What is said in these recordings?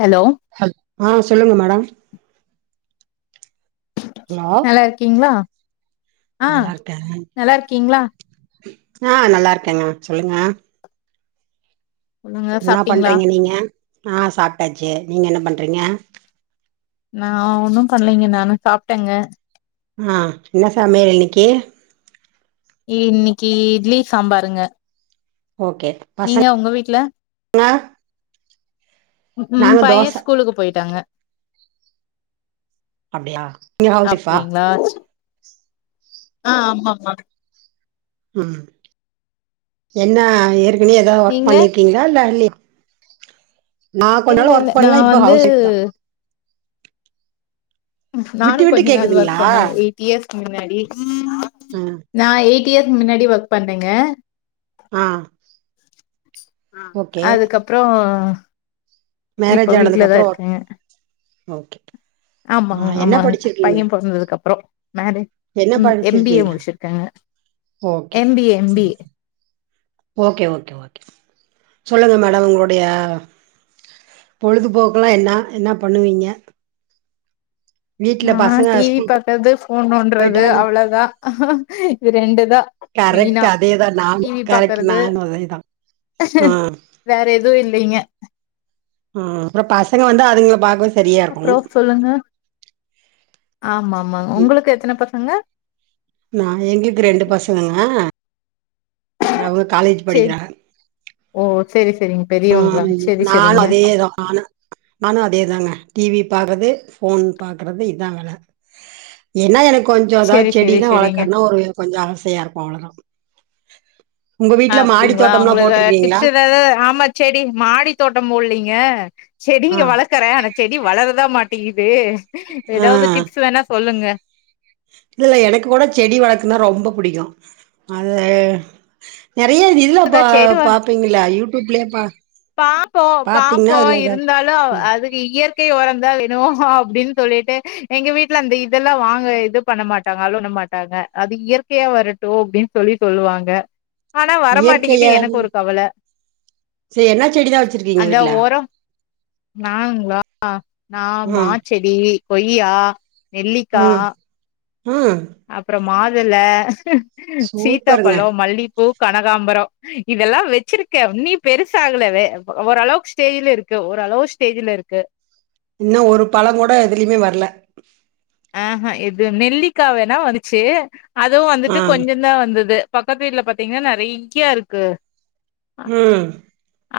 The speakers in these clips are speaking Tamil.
ஹலோ ஹ ஆ சொல்லுங்க மேடம் ஹலோ நல்லா இருக்கீங்களா ஆ நல்லா இருக்கே நல்லா இருக்கீங்களா ஆ நல்லா இருக்கேங்க சொல்லுங்க சொல்லுங்க என்ன சாப்ட்டீங்களா பண்றீங்க நீங்க ஆ சாப்ட்டாச்சு நீங்க என்ன பண்றீங்க நா ஒன்னு பண்லீங்க நானு சாப்டங்க ஆ என்ன சமையல் இன்னிக்கி இன்னிக்கி இட்லி சாம்பாருங்க ஓகே நீங்க பசங்க உங்க வீட்ல ம் பைய ஸ்கூலுக்கு போயிட்டாங்க அப்டியா நீங்க ஹவுஸ் ஒய்ஃபா அப்டிங்களா ஆ ஆமா ஆமா ம் என்ன இருக் நீ ஏதா‌ ஒர்க் நீங்க பண்ணிருக்கீங்களா இல்ல இல்லியா இல்ல இல்ல ஒர்க் நா பண்ணே இப்ப வந்து ஹவுஸ் ஒய்ஃப் தா நானு விட்டு விட்டு கொஞ்ச நாள் கேக்குதுங்களா ஒர்க் பண்ணங்க எயிட் இயர்ஸ்க்கு முன்னாடி ம் நா எயிட் ஏயிட் இயர்ஸ் முன்னாடி ஒர்க் பண்ணங்க ஆ ஓகே அதுக்கப்புறோ மேரேஜ் இப்ப ஆனதுக்கு வீட்லதா அப்புறோ ஒர்க் இருக்கங்க ஓகே ஆ ஆமாங்க என்ன ஆமாங்க படிச்சிருக்கீங்க பைய பொறந்ததுக்கு அப்புறோ மேரேஜ் என்ன எம் பி ஏ படிச்சிருக்கீங்க முடுச்சுருக்கங்க ஓகே சேரி சேரி ஓகே ஓகே ஓகே சொல்லுங்க மேடம் உங்களுடைய பொழுதுபோக்குல்லா என்ன என்ன பண்ணுவீங்க வீட்ல நா பசங்க டிவி ஸ்கூல் பாக்குறது ஃபோன் போயிட்டா நோன்றது என்ன அவ்வளோதா இது ரெண்டுதா கரெக்ட் மெயினா அதேதா நானு டிவி கரெக்ட் பாக்குறது நானு அதேதா ஆ வேற எதுவு இல்லிங்க ஆ அப்புறோ பசங்க வந்தா அதுங்களப் அப்புறோ சொல்லுங்க ஆமா ஆமா ம், உங்களுக்கு எத்தன பசங்க நா எங்களுக்கு ங்க அவங்க காலேஜ் படிக்கிறாங்க சேரிஸ் ம் நானு அதேதா நானும் நானு அதேதாங்க டிவி பாக்குறது ஃபோன் பாக்குறது இதா வேல என்னது எனக் கொஞ்சோ எதா சேரி சேரி செடிலா சேரிங்க வளக்கறனா ஒரு கொஞ்சோ ஆசையா இருக்கு அவ்ளதா அ அப்டிங்களா தோட்டம்லா உங்களுக்கு வேற போட்ருக்கீங்களா டிப்ஸ் ஏதாவது ஆமா செடி மாடி தோட்டம் போடுலிங்க செடிங்க ஆ வளக்கற ஆனா செடி வளரதா மாட் டீங்குது ஆ ஏதாவது டிப்ஸ் வேணா சொல்லுங்க இல்ல இல்ல எனக்கு கூட செடி வளக்குறதுனா ரொம்ப புடிக்கு அது நெறைய இதுல ஏதா செடி வ பாப் பாப்பீங்களா யூட் வீட்குள்ளயேபா பாப்போ பாப்போ இருந்தாலு ம் அதுக்கு இயற்கை ஒரந்தா வே னு அப்டின் சொல்லிட்டு எங்க வீட்ல அந்த இதெல்லா வாங்க இது பண்ண மாட்டாங்க அளோவ் பண்ண மாட்டாங்க அது இயற்கையா வரட்டு அப்டின் சொல்லி சொல்லுவாங்க ஆனா வரமாட்டேங்குது இயற்கையா எனக்கு ஒரு கவல சரி என்ன செடிதா வச்சிருக்கீங்க அந்த வீட்ல ஒரோ நாங்களா நா மா ம் செடி இ கொய்யா நெல்லிக்கா ஹம் மாதுள்ள சூப்பருங்க சீத்தாப்பழோ மல்லிப்பூ கனகாம்பரம் இதெல்லாம் வச்சிருக்கேன் நீ பெருசா ஆகலவே ஓரளவுக்கு ஸ்டேஜ்ல இருக்கு ஓரளவு ஸ்டேஜ்ல இருக்கு இன்னும் ஒரு பழம் கூட எதுலயுமே வரல ஆஹ்ஹா எது நெல்லிக்காவேனா வந்துச்சு அதுவும் ஆ வந்துட்டு கொஞ்சோ தான் வந்துச்சு பக்கத்து வீட்டுல பாத்தீங்கன்னா நெறைய இருக்கு ஹம்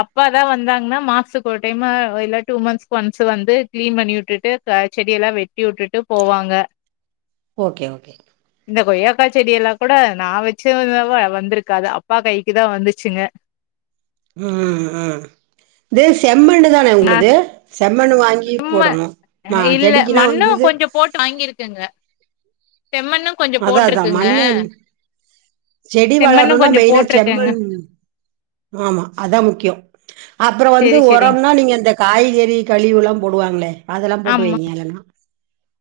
அப்பாதா வந்தாங்கன்னா மாசத்துக்கு ஒரு டைம்மு இல்ல டூ மந்த்ஸ்கு ஒன்ஸ் வந்து கிளீன் பண்ணி விட்டுட்டு செடியெல்லாம் வெட்டி விட்டுட்டு போவாங்க ஓகே இந்த கொய்யக்கா செடி எல்லாம் கூட நா வச்சு வந்திருக்காது அப்பா கைக்கு தா வந்துச்சுங்க உம் உம் இது செம்மண் இது தானே உங்களது செம் செம்மண்ணு வாங்கி சும்மா போடணும் இல்ல செடிக்குனா மண்ணு வந்தது கொஞ்சோ செம்மண்ணும் கொஞ்சம் அதா போட்டிருக்குங்க மண்ணு செடி வளரணும்னா மெயினா செம்மண் ஆமா அதா முக்கியம் அப்புறம் வந்து சேரி சேரிங் உரம்னா நீங்க இந்த காய்கறி கழிவுலாம் போடுவாங்களே அதெல்லாம் போட்டு ஆமா வைங்க இல்லன்னா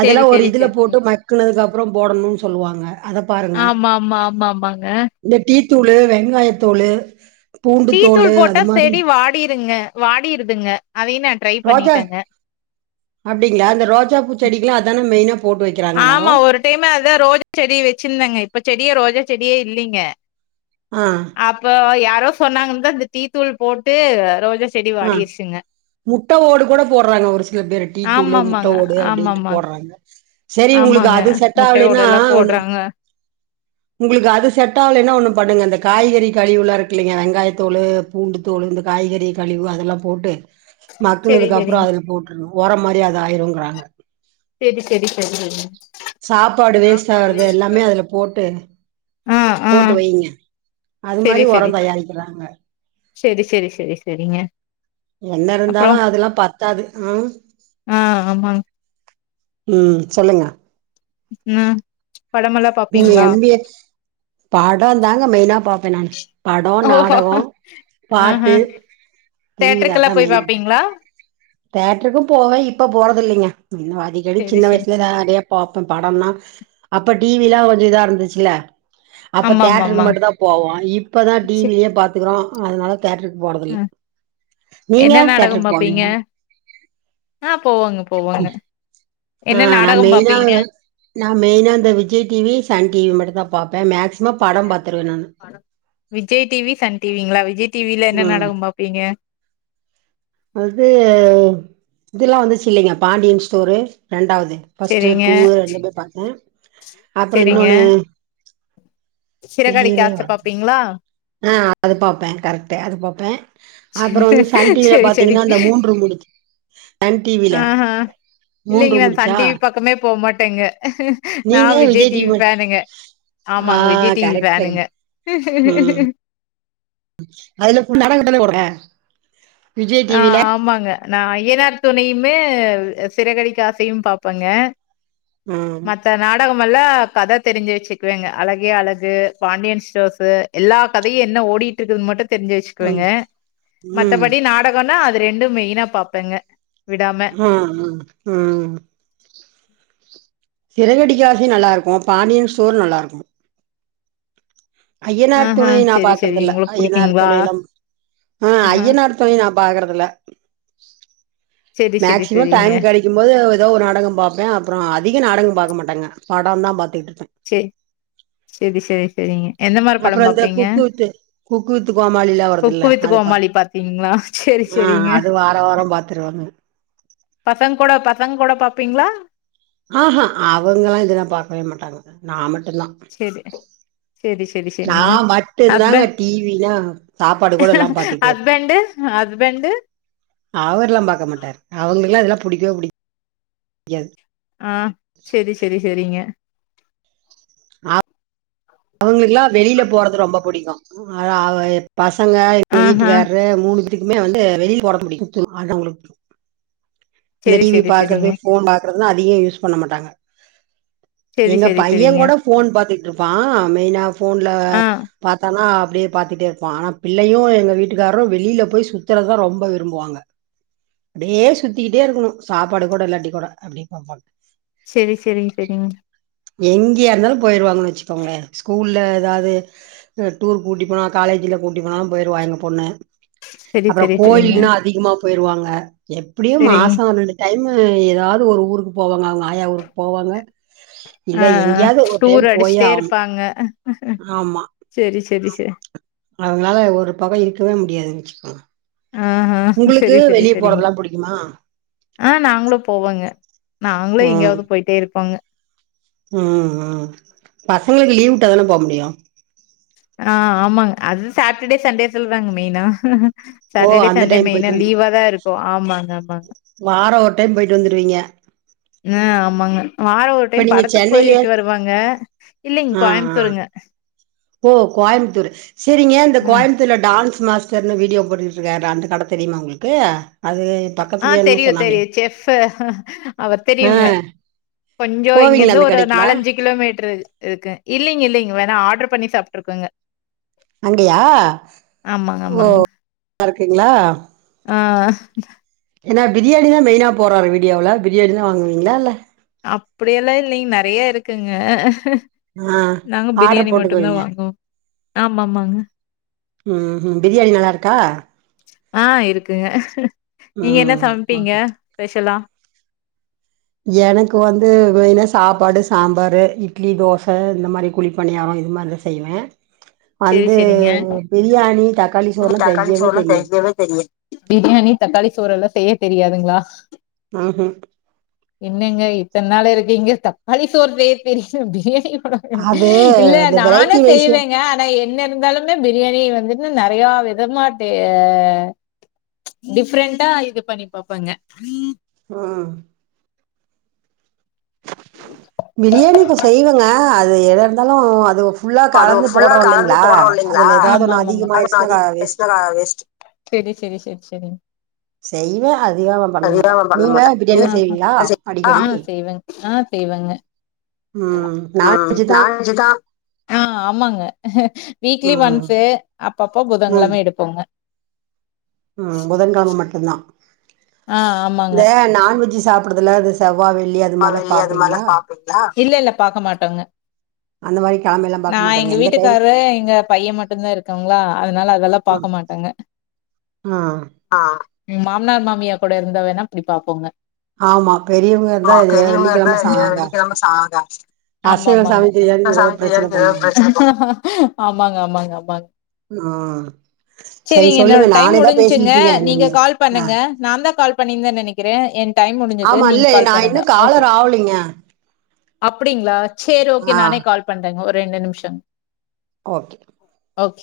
சேரி அதெல்லாம் ஒரு சேரி இதுல சேரி போட்டு மக்குனதுக்கு அப்புறம் போடணும்னு சொல்லுவாங்க அத பாருங்க ஆமா ஆமா ஆமாங்க இந்த டீத்தூளு வெங்காயத்தோலு பூண்டு டீ தோலு தூள் போட்டா அது மாரி செடி வாடிருங்க வாடிருதுங்க அதையு நா ட்ரை ரோஜா பண்ணிட்டேங்க அப்டிங்களா அந்த ரோஜா செடிக்கலாம் அதானே மெயினு ஆமா ஒரு டைம்மு அது வந்து ரோஜா செடி வெச்சுருந்தங்க இப்ப செடியே ரோஜா செடியே இல்லீங்க ஆ அப்ப யாரோ சொன்னாங்கன்தா அந்த டீ தூள் போட்டு ரோஜா செடி வாடிருச்சுங்க முட்ட ஓடு கூட போடுறாங்க ஒரு சில பேரு டீதூளு முட்ட ஆமாமாங்க ஓடு அப்டின்ட்டு ஆமாமாங்க போடுறாங்க சேரி உங்களுக்கு ஆமாங்க அது செட் முட்டையோட ஆவுலனா எல்லா போடுறாங்க உங்களுக்கு அது செட் ஆவுலனா ஒண்ணு பண்ணுங்க அந்த க காய்கறி கழிவுளா இருக்கு இல்லீங்க வெங்காயத்தோலு பூண்டு தோலு இந்த காய்கறி கழிவு அதெல்லா போட்டு செரி மக்கனதுக் அப்புறோ செரிங் அதுல போட்ருணு ஒரோ மாரி அது ஆயிருங்குறாங்க செரி செரி செரி செரிங்க சாப்பாடு வேஸ்ட் சாப்பாடு ஆகுறது வேஸ்ட் எல்லாமே ஆகுது அதுல போட்டு ஆ ஆ போட்டு வெயிங்க அது மாரி ஒரோ தயாரிக்கிறாங்க சேரி சேரி சேரி சேரிங்க என்ன இருந்தாலு அதெல்லா பத்தாது ம் ஆ ஆமாங்க ம் சொல்லுங்க ம் படமெல்லா நீங்க பாப்பீங்களா எம் பி ஏ படோ தாங்க மெயினா பாப் ப்ப நான்னு ஓஹோ ஆஆ தேட்டருக்கெல்லா போய் பாப்பீங்களா தேட்டருக்கு போவ இப்ப போறது இல்லீங்க அடிக்கடி செரி சின்ன செரி வயிசுலதா அதே பாப்போ படம்னா அப்ப டிவிலா கொஞ்சோ இதா இருந்துச்சுல அப்ப ஆமா ஆமா தேட்டருக்கு ஆமாங் மட்டுந்தா போவோ இப்பதா செ டிவிலயே பாத்துக்குறோ அதனால தேட்டருக்கு போறதுல்ல அ நீங்க என்ன நாடகம் தேட்டருக்கு பாப்பீங்க போவிங்களா ஆ போவோங்க போவோங்க ஆ என்ன நா நாடகம் மெயினா பாப்பீங்க நா மெயினா அந்த விஜய் டிவி சன் டிவி மட்டுந்தா பாப்பே மேக்சிமம் படம் பாத்துருவே நானு விஜய் டிவி சன் டிவிங்களா விஜய் டிவில என்ன ம் நாடகம் பாப்பீங்க இதுலா வந்துச்சு இல்லைங்க பாண்டியன் ஸ்டோரு ரெண்டாவது ஃபஸ்ட்டு செரிங்க டூவு ரெண்டுமே பாத்த அப்புறம் செரிங்க இன்னொன்னுங்க சிறகடிக்க ஆசை பாப்பீங்களா ஆஹ் அது பாப்பேன் கரெகட் அது பாப்பேன் அப்புறம் வந்து சன் டிவில செரி செரி பாத்தீங்கன்னா அந்த மூன்று முடிச்சு சன் டிவில ஆஹா மூன்று முடிச்சா எங்க நீங்க விஜய் டிவி மட்டும் ஆமாங்க ஆஹ் விஜய் டிவி கரெக்ட் உம் ஃபேனுங்க அதுல ஃபுல் நாடகம் தானே ஓடும் [inaudible] ஆஹ் ஆமாங்க நான் ஐயனார் துணை மே சிறகடிக்க ஆசையும் பாப்பேங்க உஹம் அண்ணாமல கதை தெரிஞ்சு வச்சுக்குவேங்க அழகே அழகு பாண்டியன் ஸ்டோர்ஸ்சு எல்லா கதையும் என்ன ஓடிட்டு இருக்குதுனு மட்டும் தெரிஞ்சு வச்சுக்குவேங்க ம் ம் மத்தபடி நாட்டு நான் அது ரெண்டும் மெயினா பாப்பேங்க விடாம. ஹம் உஹம் உ சிறகடிக்க ஆசைநல்லா இருக்க பாண்டியன் ஸ்டோர் நல்லா இருக்கும் ஐயனார் ஆஹா. துணை நான் சரி, சரி. பாக்கறது இல்ல உங்களுக்கு ஐயனார் புடிக்குங்களா? துணையிலும் ஆஹ் ஆஹா. ஐயனார் துணை நான் பாக்கறதுல சரி, சரி, மேக்சிமம் சரிங்க. டைம் கிடைக்கும் போது ஏதோ ஒரு நாடகம் பார்ப்பேன் அப்புறம் அதிக நாடகம் பார்க்க மாட்டேன் படம் தான் பாத்துட்டு செரி செரி செரி செரிங்க அப்புறம் இந்த குக்கு வித்து குக்கு வித்து கோமாளில குக்கு வறதுல வித் அது பாத்து கோமாளி பாத்தீங்களா? சரி, ஆஹ் சரிங்க. அது வார வாரம் பாத்துருவாங்க பசங்க கூட பசங்க கூட பார்பப்பீங்களா ஆஹஹ அவங்காம் இதெல்லாம் பார்கக்கவே மாட்டாங்க நான் மட்டும் செரி செரி ச நான் மட்டும்தாங்க டிவிலாம் சாப்பாடு கூட இல்லாம பாத்துக்கிட்டே இருப்பேன் ஹஸ்பண்டு ஹஸ்பண்டு அவர் எல்லாம் பார்கக்க மாட்டாரு அவங்களுக்கு இதெல்லாம் புடிக்கவவே புடி எஸ் ஆ சேரி சேரி சேரிங்க ஆ அவங்களுக்கெல்லா வெளியில போறது ரொம்ப புடிக் [unintelligible] பசங்க எங்க ஆஹா வீட்டுக்கார்ரு மூணுப் ட்டுக்குமே வந்து வெளில போட [unintelligible] இந்த செரி டிவி செரி பாக்குறது செரிங்க ஃபோன்‌ பாக்குறது னோ அதிகோ யூஸ் பண்ண மாட்டாங்க செரி எங்க செரி பையங் செரிங்க கூட ஃபோன் பாத்துட்டு இருப்பா மெயினா ஃபோன்ல ஆ பாத்தனா அப்டியே பாத்துட்டே இருப்பா ஆனா பிள்ளையு எங்க வீட்டுக்கார்ரு வெளில போய் சுத்துரதா ரொம்ப விரும்புவாங்க அப்டியே சுத் ட்டே இருக்கணு சாப்பாடு கூட இல்லாட்டி கூட அப்டின் பாப்பாங் செரி செரிங் செரிங் எங்கயா இருந்தாலு போயிருவாங்கன் வெச்சுக்கோங்களே ஸ்கூல்ல ஏதாவது டூர் கூட்டி போனா காலேஜ்ல கூட்டி போனாலு போயிருவாங்க எங்க பொண்ணு செரி அப்புறோ செரி செரிங்க கோயில்னா அதிகமா போயிருவாங்க எப் எப்டியும் செரிங் மாசோ ஒரு ரெண்டு டைம் மு எதாவது ஒரு ஊருக்கு போவாங்க அவங்க ஆயா ஊருக்கு போவாங்க ஆ இல்ல எங்கேயாவது ஒரு டைம் டூர் போயே அடிச்சுட்டே ஆகணு இருப்பாங்க ஆமா செரி செரி செ அவங்களால ஒரு பக்கோ இருக்கவே முடியாதுங் ம் ஆஹா சேரி சேரி சேரிங் புடிக்குமா ஆ நாங்களு போவோங்க நாங்களு ம் எங்கயாவது போயிட்டே இருப்போங்க ம் ம் பஸ் ஸ்கூல் லீவ் விட்ட தான போவ முடியு ஆ ஆமாங்க அது சாட்டர்டே சண்டே சொல்றாங்க மெயினா ஓ சாட்டர்டே அந்த சண்டே டைம் மெயினா போயிட்டு வந்து லீவாதா இருக்கு ஆமாங்க ஆமாங்க வாரோ ஒரு டைம் போயிட்டு வந்துருவீங்க ஆ ஆமாங்க வாரோ ஒரு இப்ப டைம் நீங்க படத்துக்கு சென்னையிலயே போயிட்டு வருவாங்க இல்லைங் ஆ ஆ கோயம்பத்தூருங்க ஓ கோயம்புத்தூரு சேரிங்க இந்த ம் கோயம்புத்தூர்ல டா டான்ஸ் மாஸ்டர்னு வீடியோ போட்டுட்டு இருக்காரு அந்த கட தெரியுமா உங்களுக்கு அது ஆ பக்கத்துலயே என்னமோ தெரியு சொன்னாங்களே தெரியு செஃப்பு அவ ஆ தெரியுங்க கொஞ்சோ போவீங்களா இங்கிருந்து அந்த ஒரு கடைக்குலா நாலஞ்சு கிலோமீட்டரு இருக்கு இல்லைங்க இல்லைங்க வேணா ஆ ஆடர் பண்ணி சாப்ட்ருக்கோங்க அங்கயா ஆமாங்க ஓ ஆமாங்க இருக்குங்களா ஆ ஏன்னார பிரியாணிதா மெயினா போர்றாரு வீடியோல பிரியணிதா வாங்குவீங்களா இல்ல அப்டியெல்லா இல்லீங்க நறைய இருக்குங்க ஆ நாங்க ஆடர் பிரியாணி மட்டுந்தா போட்டுக்குவீங்க வாங்குவோ ஆமா ஆமாங்க ம்ம் பிரியாணி நல்லா இருக்கா ஆ இருக்குங்க நீங்க என்ன ம் சமைப்பீங்க ஓகே ஸ்பெஷலா எனக்கு வந்து இப்போ என்னஸ் சாப்பாடு சாம்பாரு இட்லி தோச இந்த மாரி குழி பணியாரோ இது மாரிதா செய்வ வந்து பிரியாணி தக் எனக்கு தக்காளி சோறு எல்லா செய்யவே தெரியது பிரியாணி தக்காளி சோறெல்ல செய்ய தெரியாதுங்களா ஆஹா என்னங்க இத்தன நாள் இருக்கிங்க தாக்களி சோறு செய்ய தெரியாது பிரியாணி அது இல்ல அந்த நானு வெரைட்டி ரைஸ்ல செய்வேங்க ஆனா என்னன் இருந்தாலுமே பிரியாணி வந்துட்டு நறைய விதமா டிஃப்ரெண்டா இது பண்ணி பாப்பாங்க ஆ பிரியாணி இப்ப செய்வங்க அது எதா இருந்தாலு அது ஃபுல்லா கலந்து போடுறோ இல்லைங்களா அதுல ஏதாவது ஆமா ஒன்னு மாமா அதிகமாயிடுச்சுன்னா வேஸ்ட்டு சேரி சேரி சேரி சேரிங் செய்வே அதிகமா பண்ண மாட்டே ம் நீங்க பிரியாணிலா ம் செய்வீங்களா அடிக்கடி? ம் செய்வங் ஆ செய்வங்க ம் நாலஞ்சுதா ஆ ஆமாங்க வீக்லி ஒன்ஸு அப்பப்ப ம் புதங்கெழம எடுப்போங்க ம் புதங்கெழம மட்டுந்தா ஆஹ் இந்த நான்வெஜ்ஜு சாப்புடுறதுல அது செவ் செவ்வா வெள்ளி அது மாரியெல்லா பாப்பீங்களா இல்ல இல்ல பாக்க மாட்டோங்க அந்த மாரி கெழம எல்லா பாக்க நான் மாட்டீங்க எங்க எந்த டைம் வீட்டுக்காரு எங்க பையன் மட்டும்தான் இருக்கோங்களா அதனால அதெல்லாம் பாக்க ம் மாட்டேங்க ஆ ஆ ம் மாமனார் மாமியா கூட இருந்தா வேணா அப்டி பாப்போங்க ஆமா பெரியவங்க இருந்தா ஆமா இது பெரியவங்க இருந்தா வெள்ளிக்கிழம சாகா வெள்ளிக்கிழம சாகா ஆமா ஆமாங்க [unintelligible] பண்ணுவாங்க பிரச்சனை ஆமாங்க ஆமாங்க ஆமாங்க ம் செரி சரி என்னோட சொல்லுங்க டைம் நானேதா முடிஞ்சிங்க பேசிட்டு இருக்கே நீங்க கால் ஆ பண்ணுங்க நான் தான் கால் பண்ணியிருந்தேனு நெனக்கிறேன் ஏ டைம் முடிஞ்சது நீங்க கால் பண்ணுங்க இன்னும் ஓகே காலர் ஆவலிங்க அப்டிங்களா சேரி ஓகே நானே கால் பண்றேங்க ஒரு ரெண்டு நிமிஷம் ஓகே ஓகே